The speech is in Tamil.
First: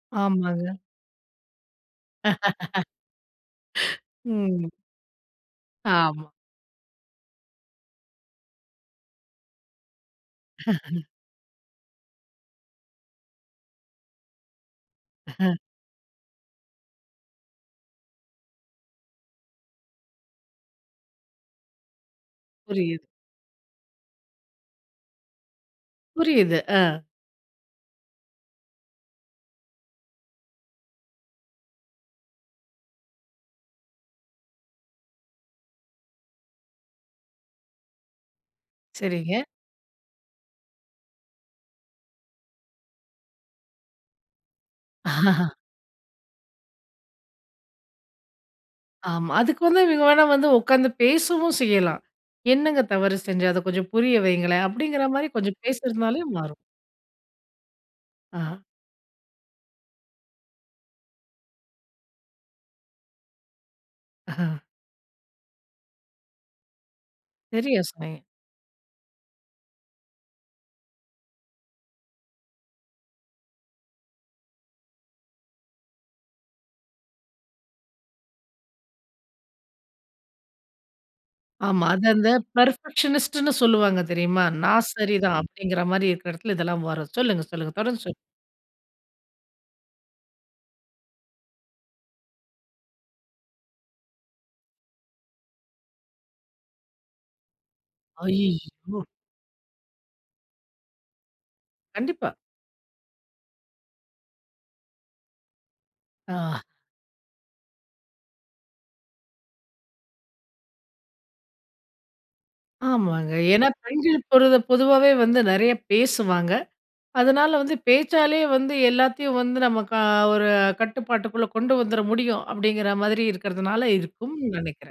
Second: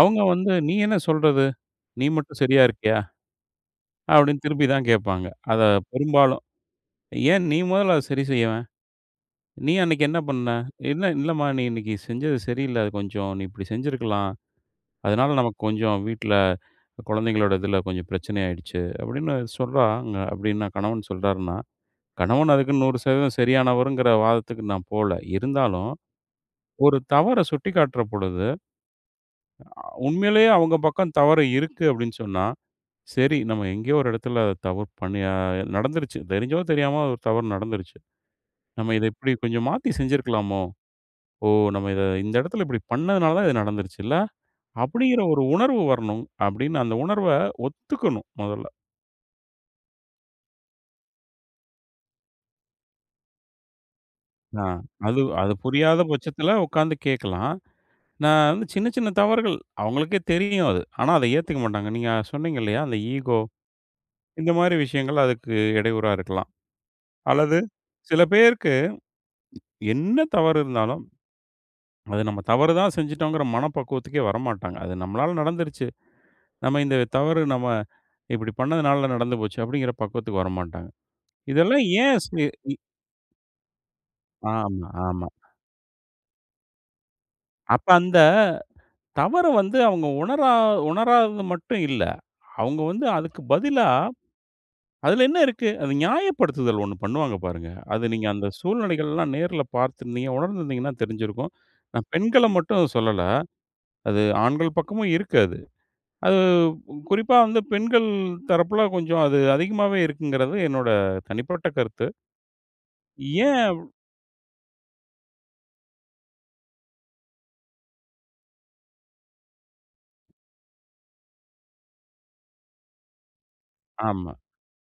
அவங்க வந்து, "நீ ஆமாங்க. என்ன சொல்றது? நீ மட்டும் சரியாருக்கியா?" அப்டின்னு திருப்பி ம். தான் கேட்பாங்க. அத ஆமா. பெரும்பாலும். "ஏன் நீ முதல்ல அத சரி செய்யவேன்? நீ அன்னைக்கு என்ன பண்ண? என்ன?" "இல்லம்மா நீ இன்னைக்கு செஞ்சது சரியில்ல, அத கொஞ்சம் நீ இப்டி செஞ்சிருக்கலாம். அதனால நமக்கு கொஞ்சம் வீட்டுல. குழந்தைங்களோட இதுல கொஞ்சம் பிரச்சன ஆயிடுச்சு" அப்டின்னு சொல்றாங்க, அப்டின்னா கணவன் சொல்றாருன்னா. கணவன் அதுக்குன்னு நூறு புரியுது. சதவீதம் சரியானவருங்கற வாதத்துக்கு நான் போல. இருந்தாலும், புரியுது. ஒரு அ. தவற சுட்டிக்காட்டுற பொழுது. அ உண்மயிலேயே அவங்க பக்கம் தவறு இருக்கு அப்டின்னு சொன்னா. "சரி நம்ம எங்கேயோ ஒரு இடத்துல தவறு பண்ணி அ நடந்துருச்சு. தெரிஞ்சோ தெரியாமோ ஒரு தவறு நடந்துருச்சு. நம்ம இத இப்டி சரிங்க. கொஞ்சம் மாத்தி செஞ்சுருக்கலாமோ? ஓ! நம்ம இத இந்த இடத்துல இப்டி பண்ணதனால தான் இது நடந்துருச்சு இல்ல?" அப்டிங்கிற ஒரு உணர்வு வரணும். அப்டின்னு அந்த உணர்வ ஒத்துக்கணும் மொதல்ல. ஆமா. அதுக்கு வந்து இவங்க வேணா வந்து உட்கார்ந்து பேசவும் செய்யலாம்! "என்னங்க தவறு செஞ்ச, அத கொஞ்சம் புரிய அ. வையுங்களேன்" அப்டிங்கற அது, மாரி அத கொஞ்சம் புரியாத பேசுறதுனாலயும் பட்சத்துல மாறும். உட்கார்ந்து கேட்கலாம். நான் அ. வந்து சின்ன, சின்ன தவறுகள். அவங்களுக்கே தெரியும் அது. ஆனா அத ஏத்துக்க மாட்டாங்க. நீங்க சொன்னீங்க இல்லையா? அந்த ஈகோ இந்த மாரி விஷயங்கள் அதுக்கு இடையூறா இருக்கலாம். அல்லது தெரியும். சில [unintelligible] பேருக்கு என்ன தவறு இருந்தாலும், "அது நம்ம தவறு தான் செஞ்சுட்டோம்ங்கற" மனப்பக்குவத்துக்கே வரமாட்டாங்க. "அது நம்மலாள நடந்துருச்சு. நம்ம இந்த தவறு நம்ம இப்டி பண்ணதனால நடந்து போச்சு." அப்டிங்கிற பக்குவத்துக்கு வரமாட்டாங்க. இதெல்லாம் ஆமா, அது ஏன்? அந்த செ இ பெர்ஃபெக்ஷனிஸ்ட்ன்னு சொல்லுவாங்க தெரியுமா? ஆமா, "நான் ஆமா. சரிதான்." அப்டிங்கற மாரி இருக்குற இடத்துல இதெல்லாம் வரும். சொல்லுங்க, சொல்லுங்க, அப்ப தொடர்ந்து சொல் அந்த தவற வந்து அவங்க உணரா உணராதது மட்டும் இல்ல. அவங்க வந்து அதுக்கு பதிலா, "அதுல என்ன இருக்கு?" அது ஞாயப்படுத்துதல் ஒண்ணு பண்ணுவாங்க பாருங்க. அது நீங்க அந்த அய்யோ! சூழ்நிலைகள்லாம் நேர்ல பாத்துருந்தீங்க உணர்ந்திருந்தீங்கன்னா தெரிஞ்சிருக்கும். நான் கண்டிப்பா. பெண்கள மட்டும் சொல்லல. அது ஆண்கள் பக்கமும் இருக்கு அது. அது அ. உ குறிப்பா வந்து பெண்கள் தரப்புல கொஞ்சம் அது அதிகமாவே இருக்குங்கிறது என்னோட தனிப்பட்ட கருத்து. ஆமாங்க. ஏன்? ஏன்னா அவ் பெண்கள் பொரு பொதுவாவே வந்து நிறையா பேசுவாங்க. அதனால வந்து பேச்சாலேயே வந்து, எல்லாத்தையும் வந்து நமக்கா ஒரு கட்டுப்பாட்டுக்குள்ள கொண்டு வந்துரமுடியும் அப்டிங்கற மாரி இருக்கறதுனால ஆமா. இருக்கும்னு நினைக்கிறேன்.